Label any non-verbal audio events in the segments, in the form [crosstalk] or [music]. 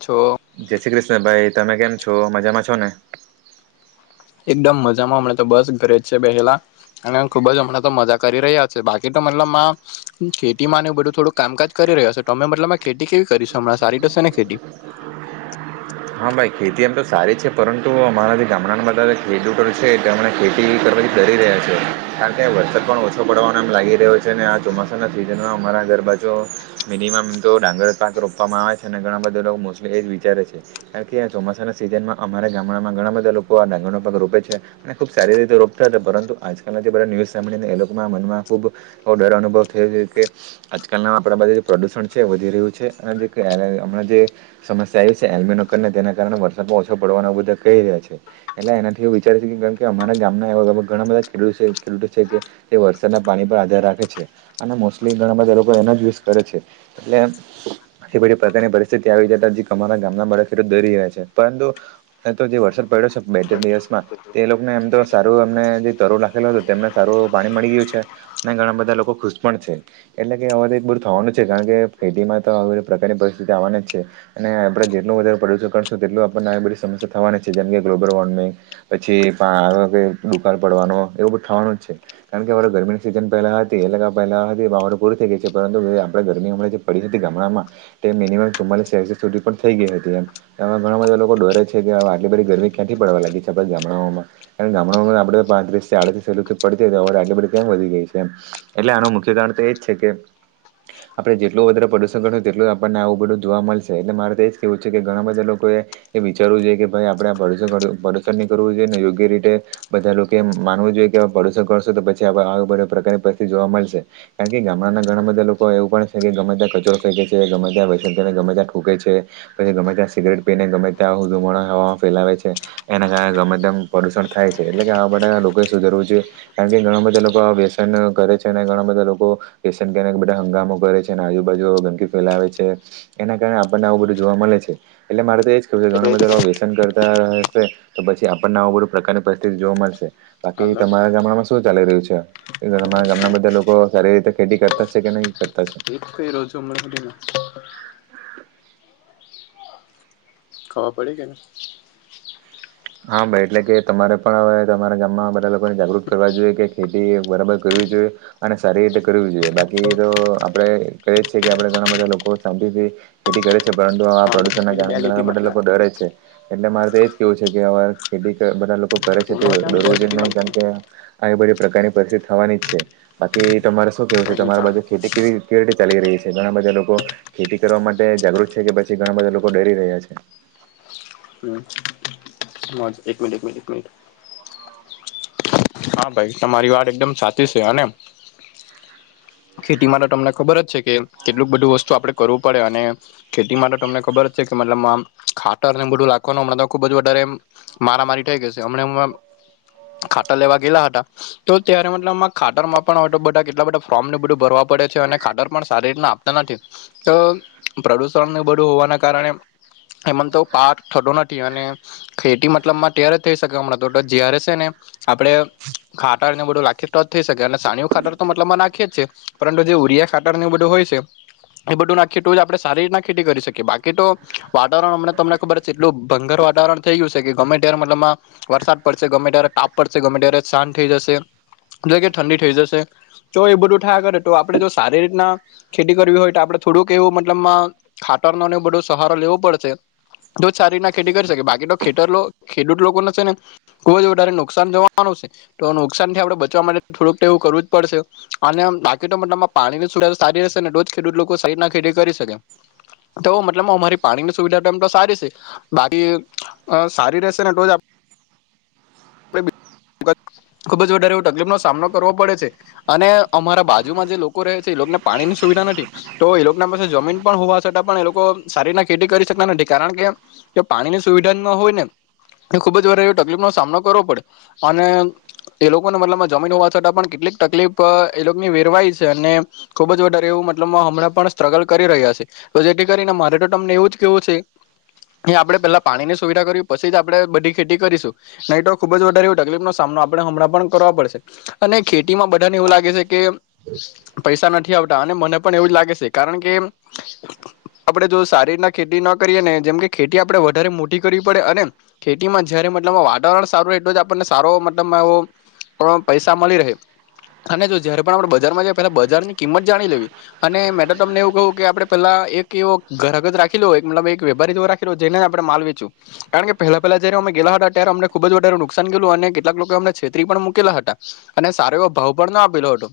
છો. જય શ્રી ક્રિષ્ણ ભાઈ તમે કેમ છો? મજામાં છો ને? એકદમ મજામાં હમણાં તો બસ ઘરે જ છે, બેહેલા અને ખુબ જ હમણાં તો મજા કરી રહ્યા છે, બાકી તો મતલબ માં ખેતી માં બધું થોડુંક કામકાજ કરી રહ્યા છો તમે મતલબ ખેતી કેવી કરીશું હમણાં સારી તોશે ને ખેતી? હા ભાઈ ખેતી એમ તો સારી છે, પરંતુ અમારા જે ગામડાના બધા જે ખેડૂતો છે, તેમણે ખેતી કરવા કરી રહ્યા છે, કારણ કે વરસાદ પણ ઓછો પડવાનો એમ લાગી રહ્યો છે, અને આ ચોમાસાના સિઝનમાં અમારા ઘરબા જો મીનીમમ તો ડાંગર પાક રોપવામાં આવે છે, અને ઘણા બધા મોસલી એ જ વિચારે છે. કારણ કે ચોમાસાના સીઝનમાં અમારા ગામડામાં ઘણા બધા લોકો આ ડાંગર નો પાક રોપે છે અને ખુબ સારી રીતે રોપતા પરંતુ આજકાલના જે બધા ન્યૂઝ સાંભળીને એ લોકોના મનમાં ખૂબ ડર અનુભવ થયો કે આજકાલ આપણા પાસે જે પ્રદુષણ છે વધી રહ્યું છે અને જે [unintelligible] હમણાં જે સમસ્યા આવ છે એલમીનો ને તેના કારણે વરસાદ ઓછો પડવાના બધા કહી રહ્યા છે, એટલે એનાથી વિચારી છે, કે અમારા ગામના એવા ઘણા બધા ખેડૂતો છે, કે તે વરસાદના પાણી પર આધાર રાખે છે, અને મોસ્ટલી ઘણા બધા લોકો એનોજ યુઝ કરે છે, એટલે એ બધી પ્રકારની પરિસ્થિતિ આવી જ જે અમારા ગામના બાળક કરી રહ્યા છે, પરંતુ તો જે વરસાદ પડ્યો છે, બે ત્રણ દિવસમાં એ લોકો ને એમ તો સારું એમ ને જે તરું લખેલો તેમને સારું પાણી મળી ગયું છે, અને ઘણા બધા લોકો ખુશ પણ છે એટલે કે આમ તો એ બધું થવાનું છે, કારણ કે ખેતી માં તો આ પ્રકારની પરિસ્થિતિ આવવાના જ છે, અને આપણે જેટલું વધારે પ્રદુષણ કરશું તેટલું આપણને બધી સમસ્યા થવાની છે જેમ કે ગ્લોબલ વોર્મિંગ પછી પછી [unintelligible] પાડવાનો એવું તો બધું થવાનું જ છે, કારણ કે ગરમીની સીઝન પહેલા હતી એટલે પહેલા હતી વાવનું પૂરી થઈ ગઈ છે. પરંતુ જે આપણે ગરમી હમણાં જે પડી હતી ગામડામાં મીનિમમ ચુમ્માલીસ સેસસીયસ સુધી પણ થઈ ગઈ હતી એમ એમાં ઘણા બધા લોકો ડરે છે, કે આટલી બધી ગરમી ક્યાંથી પડવા લાગી છે, ગામડાઓમાં કારણ ગામડાઓમાં આપડે પાંત્રીસથી આડત્રીસથી પડતીવર આટલી બધી કેમ વધી ગઈ છે, એમ એટલે આનું મુખ્ય કારણ તો એજ છે કે આપણેે જેટલો વધારે પ્રદુષણ કરશું તેટલું આપણને આવવું બધું જોવા મળશે એટલે મારે તો એજ કેવું છે કે ઘણા બધા લોકો એ એ વિચારવું જોઇએ કે ભાઈ આપડે આ પ્રદૂષણ નહીં કરવું જોઈએ અને યોગ્ય રીતે બધા લોકો એ માનવું જોઈએ કે ભરોસો કરશો તો પછી પ્રકારની પરિસ્થિતિ જોવા મળશે કારણ કે ગામડા ઘણા બધા લોકો એવું પણ છે કે ગમે ત્યા કચરો ફેંકે છે. ગમે ત્યાં વૈસન કરે છે, ગમે ત્યાં થૂંકે છે. પછી ગમે ત્યાં સિગરેટ પીને ગમે ત્યાં ધુમડો હવામાં ફેલાવે છે એના કારણે ગમે તેમ પ્રદુષણ થાય છે. એટલે કે ધણા બધા લોકો સુધરવું જોઈએ કારણ કે ઘણા બધા લોકો આ વ્યસન કરે છે અને ઘણા બધા લોકો પેશન્ટ કે બધા હંગામો કરે છે અને આજુબાજુ ગંદકી ફેલાવે છે એના કારણે આપણને આવું બધું જોવા મળે છે એટલે મારે તો એજ કેવું છે ઘણા બધા વ્યસન કર તા રહેશે તો પછી આપણને આવું બધુ પ્રકારની પરિસ્થિતિ જોવા મળશે બાકી હાલો તમારા ગામડામાં શું ચાલી રહ્યું છે અમારા ગામના બધા લોકો સારી રીતે ખેતી કરતા છે કે નહી કરતા છે. એ જ કઈ રો છો ઉમર ના ખબર પડી કે નઈ? હા ભાઈ એટલે કે તમારે પણ હવે તમારા ગામમાં બધા લોકોને જાગૃત કરવા જોઈએ કે ખેતી બરાબર કર જોઈએ અને સારી રીતે કરવી જોઈએ બાકી તો આપણે કહીીએજ છે કે આપણે ઘણા બધા લોકો શાંતિ ખેતી કરે છે પરંતુ આ કે પ્રદૂષણ ના પેલી બે કારણે લીટી ધણા બધા મારતા લોકો ડરે છે. એટલે મારે તો એજ કેવું છે કે આવા ખેતી બધા લોકો કરે છે તે બે દરવું જોઈએ લીટી નહી કારણ મારતા કે આ બધી પ્રકારની પરિસ્થિતિ થવાની જ છે બાકી તમારે શું કેવું છે? કઈ નઈ તમારી બાજુ ચાલે ખેતી કેવી કેવી રીતે ચાલી રહી છે ઘણા બધા લોકો ખેતી કરવા માટે જાગૃત છે કે પછી ઘણા બધા લોકો ડરી રહ્યા છે? હમ એક મિનિટ એક મિન એક મિનિટ. હા ભાઈ તમારી વાત એકદમ સાચી છે હેને. ખેતી માટે તમને ખબર જ છે કે કેટલુંક બધું વસ્તુ આપડે કરવું પડે અને ખેતી માટે તમને ખબર જ છે કે મતલબમા ખાતર ને નાખવાનું ખુબજ વધારે. મારા મારી થઈ ગશે હમને હમળા લેવા ગેયેલા હતા તો તયારે મતલબમા ખાતરમાં પણ‌ હવે કેટલા બધા ફોર્મ બધું ભરવા પડે અને ખા ખાતર પણ સારી રીતના આપતા નથી તો પ્રદુષણ બધું હોવાના કારણે એમ તો પાક થતો નથી અને ખેતી મતલબમાં ત્યારે થઈ શકે હમણા જ્યારે છે ને આપણે. ખાતર ને બધું નાખીયે તો જ થઈ શકે અને છાણીયું ખાતર તો મતલબમાં નાખીે એજ છે પરંતુ જે ઉરિયા ખાતર ને એવુ બધું હોય. છે. એ બધું નાખે તૌજ આપણે સારી રીતના ખેતી કરી શકીએ બાકી તો વાતાવરણ અમને તમને ખબર એટલું ભંગર વાતાવરણ થઈ ગયું છે કે ગમે ત્યારે મતલબમાં વરસાદ પડશે ગમે ત્યારે તાપ પડશે ગમે ત્યારે શાંત થઈ જશે. જો કે ઠંડી થઈ જશે તો એ બધું થા કરે તો આપણે જો સારી રીતના ખેતી કરવી હોય તો આપડે થોડુંક એવું મતલબમાં ખાતરનોને એવો બધો સહારો લેવો પડશે. તો જ સારી રીતના ખેતી કરી શકે બાકી તો ખેતર લો ખેડૂત લોકો છે ને કોય જ વધારે નુકસાન જોવાનું છે તો નુકસાન થી આપડે બચવા માટે થોડુંક તો એવું કરવું જ પડશે અને બાકી તો મતલબમાં પાણીની સુવિધા જો સારી હશે ને તોજ ખેડૂત લોકો સારી રીતના ખેતી કરી શકે. તો મતલબ મા મારી પાણીની સુવિધા તો એમ તો સારી છે બાકી સારી રેશે ને તો જ આપ [unintelligible] ખુબ જ વધારે એવ તકલીફ નો સામનો કરવો પડે છે અને અમારા બાજુમાં જે લોકો રહે છે. ને પાણીની સુવિધા નથી તો એ લોકો ના પાસે જમીન પણ હોવા છતાં પણ એ લોકો સારી રીતના ખેતી કરી શકતા નથી. કારણ કે પાણી ની સુવિધા ના હોય ને એ ખુબ જ વાર એ તકલીફ નો સામનો કરવો પડે અને એ લોકો ના મતલબમાં જમીન હોવા છતાં પણ કેટલીક તકલીફ એ લોકોની વેરવાય છે અને ખુબ જ વધારે એવું મતલબમા હમણા પણ સ્ટ્રગલ કરી રહ્યા છે. તો જેથી કરીને મારે તો તમને એવું જ કેવું છે એ આપડે પેલા પાણી ની સુવિધા કર પછી જ આપણેે બધી ખેતી કરીશું નહી તો ખુબ જ વધારે એવો તકલીફનોો સામનો આપડણે હમણાં પણ કરવા પડશે અને ખેતીમાં બધાને એવું લાગે છે કે પૈસા નથી આવતા અને મને પણ એવું જ લાગે છે કારણ કે આપડણે જો સારી રીતના ખેતી ના કરીએ ને જેમકે ખેતી આપડે વધારે મોટી કરવી પડે અને ખેતીમાં જયારે મતલબ વાતાવરણ સારું એટલો જ આપણને સારો મતલબ પૈસા મલી રહે અને જો જયારે પણ આપણેે બજારમાં જાય પેલા બજાર ની કિંમત જાણી લેવી અને મે તો તમને એવું કહું કે આપણે પેલા એક એવો ઘરગજ રાખી લો એક મતબ એક વેપારી રાખી લો જેને આપણે માલ વેચું કારણ કે પહેલા પહેલા જે અમે ગેલા હતા ત્યારે અમને. ખુબ જ વધારે નુકસાન ગયલું અને કેટલાક લોકો એમને છેતરી પણ મૂકેલા હતા અને સારો એવો ભાવ પણ ના આપેલો હતો.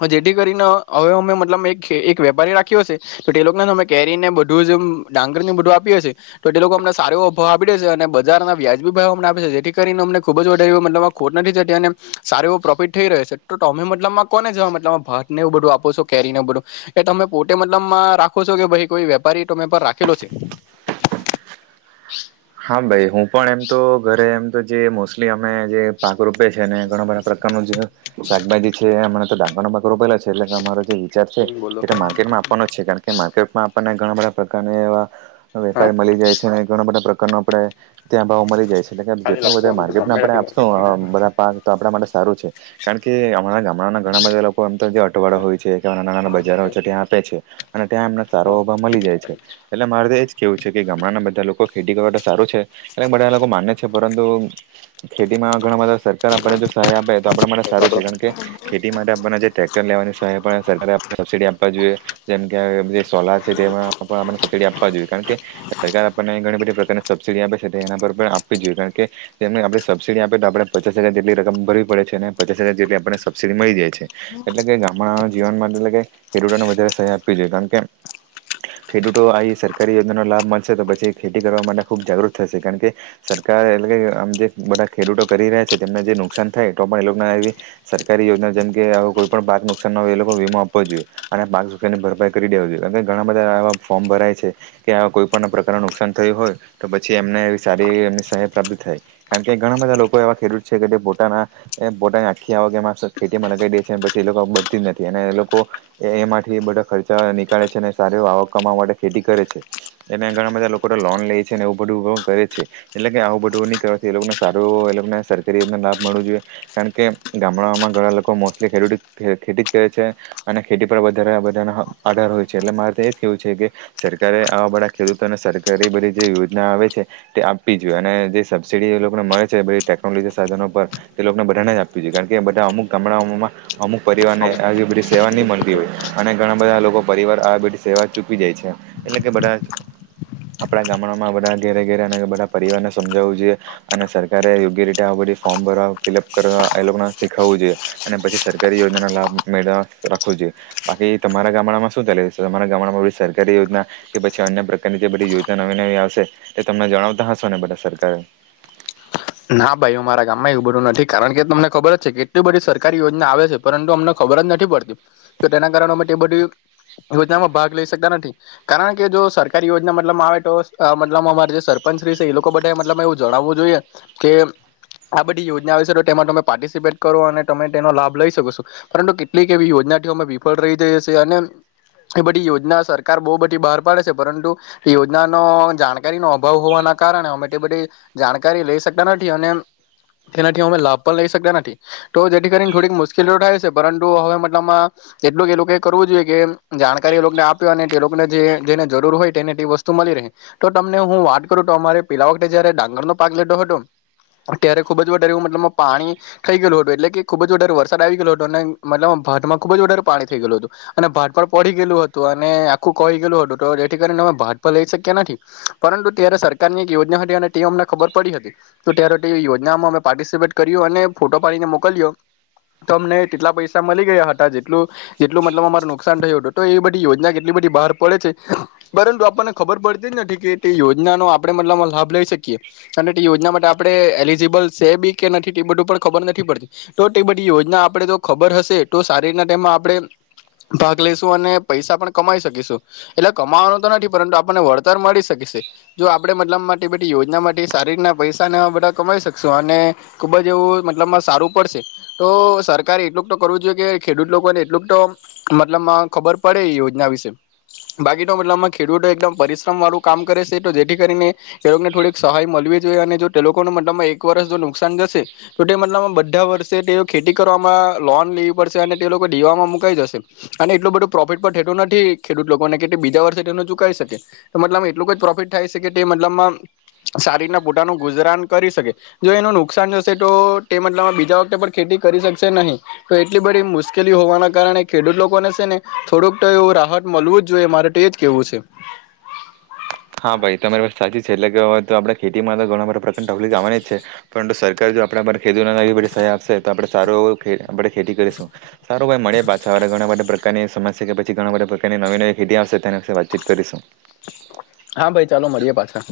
હ જેથી કરીને હવે અમે મતલબ મેં એક વેપારી રાખ્યો હશે તો તે લોકોને અમે કેરીને બધું જ ડાંગર બધું આપી હશે તો તે લોકો અમને સારો અભાવ આપી દેશે અને બજાર ના વ્યાજબી ભાવ આપે જેથી કરીને અમને ખુબજ વધારીયુ ખોટ નથી જતી અને સારું એવો પ્રોફિટ રહ્યો છે તો તમે મતલબ મા કો કોને જવા મતલબ ભાત ને એ બધું આપો છો કેરી ને બધું એ તમે પોતે મતલબમાં રાખો છો કે ભાઈ કોઈ વેપારી તો મે પર રાખેલો છે. હા ભાઈ હું પણ એમ તો ઘરે એમ તો જે મોસ્ટલી અમે જે પાક રૂપે અને ઘણા બધા પ્રકાર ન જે શાકભાજી છે [unintelligible] [unintelligible] છે એટલે કે અમારો જે વિચાર છે બોલો એ માર્કેટમાં આપવાનો જ છે કારણ કે માર્કેટમાં આપણને ઘણા બધા પ્રકારના એવા વેપારી મળી જાય છે અને ઘણા બધા પ્રકારના આપડે ત્યાં ભાવો મળી જાય છે. એટલે કે જેટલું વધારે માર્કેટને આપડે આપશો બધા પાક તો આપડા માટે સારું છે કારણ કે અમારાં હમણા ઘણા બધા લોકો એમ તો અટવાડો હોય છે કે નાના નાના બજારો હોય છે ત્યાં આપે છે અને ત્યાં એમને સારો અભાવ મળે જાય છે એટલે મારે તો એ જ કેવું છે કે ગામડાના બધા લોકો ખેતી કરવા તો સારું છે એરે બધા એ લોકો માને છે પરંતુ ખેતીમાં ઘણા બધા સરકાર આપણને જો સહાય આપે તો આપણા માટે સારું છે કારણ કે ખેતી માટે આપણને જે ટ્રેક્ટર લે સરકારે આપ સબસિડી આપવા જોઈએ જેમ કે સોલાર છે તેમાં આપને સબસિડી આપવા જોઈએ કારણ કે સરકાર આપને ઘણી બધી પ્રકાર સબસડી આપે છેના પર આપવી જોઈએ કારણ કે આપણે સબસિડી આપે તો આપણે પચાસ હજાર જેટલી રકમ પડે પચાસ હજાર જેતલુ સબસિડી મળી રહે છે એટલે કે ગામડા જીનવમાં એટલે કે આપવી જોઈએ કારણ કે ખેડૂતો આ ઈ સરકારી યોજના નો લાભ મળશે તો પછી કરવા માટે ખૂબ જાગૃત થશે કારણ કે સરકાર એટલે કે આમ જે બધા ખેડૂતો કરી રહ્યા છે તેમને જે નુકસાન નુકસાન થાય તોને આવી સરકારી યોજના જેમકે કોઈ પણ પાક નુકસાન ના હોય એ લોકો વીમો આપવો જોઈએ. અને પાચ રૂપિયા ભરપાઈ કરી દેવી જોઈએ ઘણા બધા એવા ફોર્મ ભરાય છે કેવા કોઈ પણ પ્રકારનું નુકસાન થયું હોય તો પછી એમને એવી સારી એ સહાય પ્રાપ્ત થાય કારણ કે ઘણા બધા લોકો એવા ખેડૂત છે કે પોતાના પોતાની આખી આવક એમાં ખેતીમાં લગીઈ દે છે પછી એ લોકો બતી જ નથી અને એ લોકો એ એમાંથી બધા ખર્ચા નીકળે છે અને સાર આવક કમાવા માટે ખેતી કરે છે એના ઘણા બધા લોકો લોન લે છે અને એવું બધું કરે છે એટલે કે આવું બધું ની કરવાથી એ લોકોને સારું એ લોકોને સરકારી લાભ મળવો જોઈએ કારણ કે ગામડામાં ઘણા લોકો મોસ્ટલી ખેતી કરે છે. એક પણ વધારેના હ આગળ હોય છે એટલે તો મારે એ જ કેવું છે કે સરકારે આવા બધા ખેડૂતોને સર કારી બધી જે યોજના આવે છે તે આપવી જોઈએ અને જે સબસીડી એ લોકોને મળે છે બધી ટેકનોલોજી સાધનો પર તે લોકોને બધાને જ આપવી જોઈએ કારણ કે બધા અમુક ગામડાઓમાં અમુક પરિવારને આવી બધી સેવા નહીં મળતી અને ઘણા બધા લોકો પરિવાર આ બધી સેવા ચૂકી જાય છે એટલે કે બધા [inaudible] આપડા ગામડામાં બધા ઘેરે ઘેરે અને બધા પરિવારને સમજાવવું જોઈએ અને સરકારે યોગ્ય રીતે આ બધી ફોર્મ ભરવા ફિલઅપ કરવા એ લોકોને શીખાવવું જોઈએ અને પછી સરકારી યોજનાનો લાભ મેળવવા રાખવો જોઈએ. બાકી તમારા ગામડામાં શું ચાલે તમારા ગામડામાં બધી સરકારી યોજના કે પછી અન્ય પ્રકારની જે બધી યોજના નવી નવી આવશે એ તમને જણાવતા હશો ને બધા સરકારે. આમાં એવું બધું નથી કારણ કે તમને ખબર જ છે કેટલી બધી સરકારી યોજના આવે છે પરંતુ અમને ખબર જ નથી પડતી તો તેના કારણે અમે તે બધી યોજનામાં ભાગ લઈ શકતા નથી કારણ કે જો સરકારી યોજના મતલબમાં આવે તો અ મતલબમાં અમારે જે સર પંચ શ્રી છે એ લોકો બાધા એ મતલબ એવું જણાવવું જોઈએ કે આ બધી યોજનાઓ છે તો તેમાં તમે પાર્ટિસિપેટ કરો અને તમે તેનો લાભ લઈ શકો છો પરંતુ કેટલીક એવી યોજ નાથી ઓમાં વિફળ રહી જઈ હશે છે અને એ બધી યોજના સરકાર બહુ બધી બહાર પાડે છે પરંતુ એ યોજનાનો જાણકારી નો અભાવ હોવાના કારણે અમે તે બધી જાણકારી લઈ શકતા નથી અને તેનાથી અમે લાભ પણ લઈ શકતા નથી તો જેથી કરીને થોડીક મુશ્કેલીઓ થાય છે પરંતુ હવે મતલબમાં એટલું કે એ લોકોએ કરવું જોઈએ કે જાણકારી એ લોકોને આપ્યો અને તે લોકોને જે-જેને જરૂર હોય તેને તે વસ્તુમાં મળી રહે તો તમને હું વાત કરું તો અમારે પેલા વખતે જયારે ડાંગર નો પાક લીધો હતો ત્યારે ખુબ જ વધારે એવુ મતલબ પાણી થઈ ગયું હતું એટલે કે ખુબ જ વધારે વરસાદ આવી ગયેલો હતો ને મતલબ ખુબ જ વધારે પાણી થઈ ગયલું હતું અને ભાટ પર પડી ગયલું હતું અને આખું કોઈ ગયલું હતું જેથી કરીને ભાત પર લઈ શક્યા નથી પરંતુ ત્યારે સરકારની એક યોજના હતી અને તે અમને ખબર પડી હતી. તો ત્યારે તોવી યોજનામાં અમે પાર્ટિસિપેટ કર્યું અને ફોટો પાડીને મોકલ્યો તો અમને એટલા પૈસા મળી ગયા હતા જેટલું જેટલું મતલબ અમારુ - નુકસાન થયું હતું તો એ બધી યોજના કેટલી બધી બહાર પડે છે પરંતુ આપણને ખબર પડતી જ નથી કે તે યોજનાનો આપણે મતલમાં લાભ લઈ શકીએ અને તે યોજના માટે આપ આપડે એલિજીબલ સે બી કે નથી તે બધું પણ ખબર નથી પડતી તો તે બધી યોજના આપડે તો ખબર હશે તો સારી રીના તેમાં આપડે ભાગ લઈશું અને પૈસા પણ કમાઈ શકીશું એટલે કમાવાનો તો નથી પરંતુ આપણને વળતર મળી શકીશું છે જો આપણે મતલબ માટે તે બધી યોજના માટે સારી રીતના પૈસા- બધા કમાઈ શકશો અને ખૂબ જ એવું મતલબમાં સારું પડશે તો સરકારે એટલું કરવું જો કે ખેડૂત લોકોને એટલું તો મતલબ ખબર પડે યોજના વિશે બાકી તો મતલબ ખેડૂતો એકદમ પરિશ્રમ વાળું કામ કરે છે તો જેથી કરીને ખેડૂને થોડીક સહાય મળવી જોઈએ અને જો- તે લોકોના મતલબમાં એક વર્ષ જો નુકસાન જશે તો તે મતલબમાં બધા વર્ષે તે ખેતી કરવામાં લોન- લેવી પડસે તે લોકો દીવામાં મુકાઈ જશે અને એટલું બધું પ્રોફિટ પણ થતું નથી ખેડૂત લોકોને કે બીજા વર્ષ - ચુકે મતલ એટલું જ પ્રોફિટ થાય છે કે મતલબમાં સારી રીતના પોતાનું ગુજરાન કરી શકે જો એનું નુકસાન જશે તો તે મતલબમાં બીજા વખતે પણ ખેતી કરી શકશે નહી. તો એટલી બધી મુશ્કેલી હોવાના કારણે ખેડૂત લોકોને છે ને થોડુંક તો એવું રાહત મળવું જ જોઈએ મારકે- તેજ કેવું છે. હા ભાઈ તો તમારી વાત સાચી છે એટલે કે હવે તો આપણા ખેતીમાં તો ઘણા બધા પ્રકાર વલી ગવાની જ છે પરંતુ સરકાર. જો આપણે ખેડૂતો ને એવી બઘી સહાય આપશે તો આપણે સારો આપણે ખેતી કરીશું. ઈ મળે પાછા હવે ઘણા બધા પ્રકારની સમસ્યા કે પછી ઘણા બધાકારની નવી નવી ખીતી આવશે તેના વિ વાતચીત કરીશું. હા ભાઈ ચાલો મળીએે પાછા.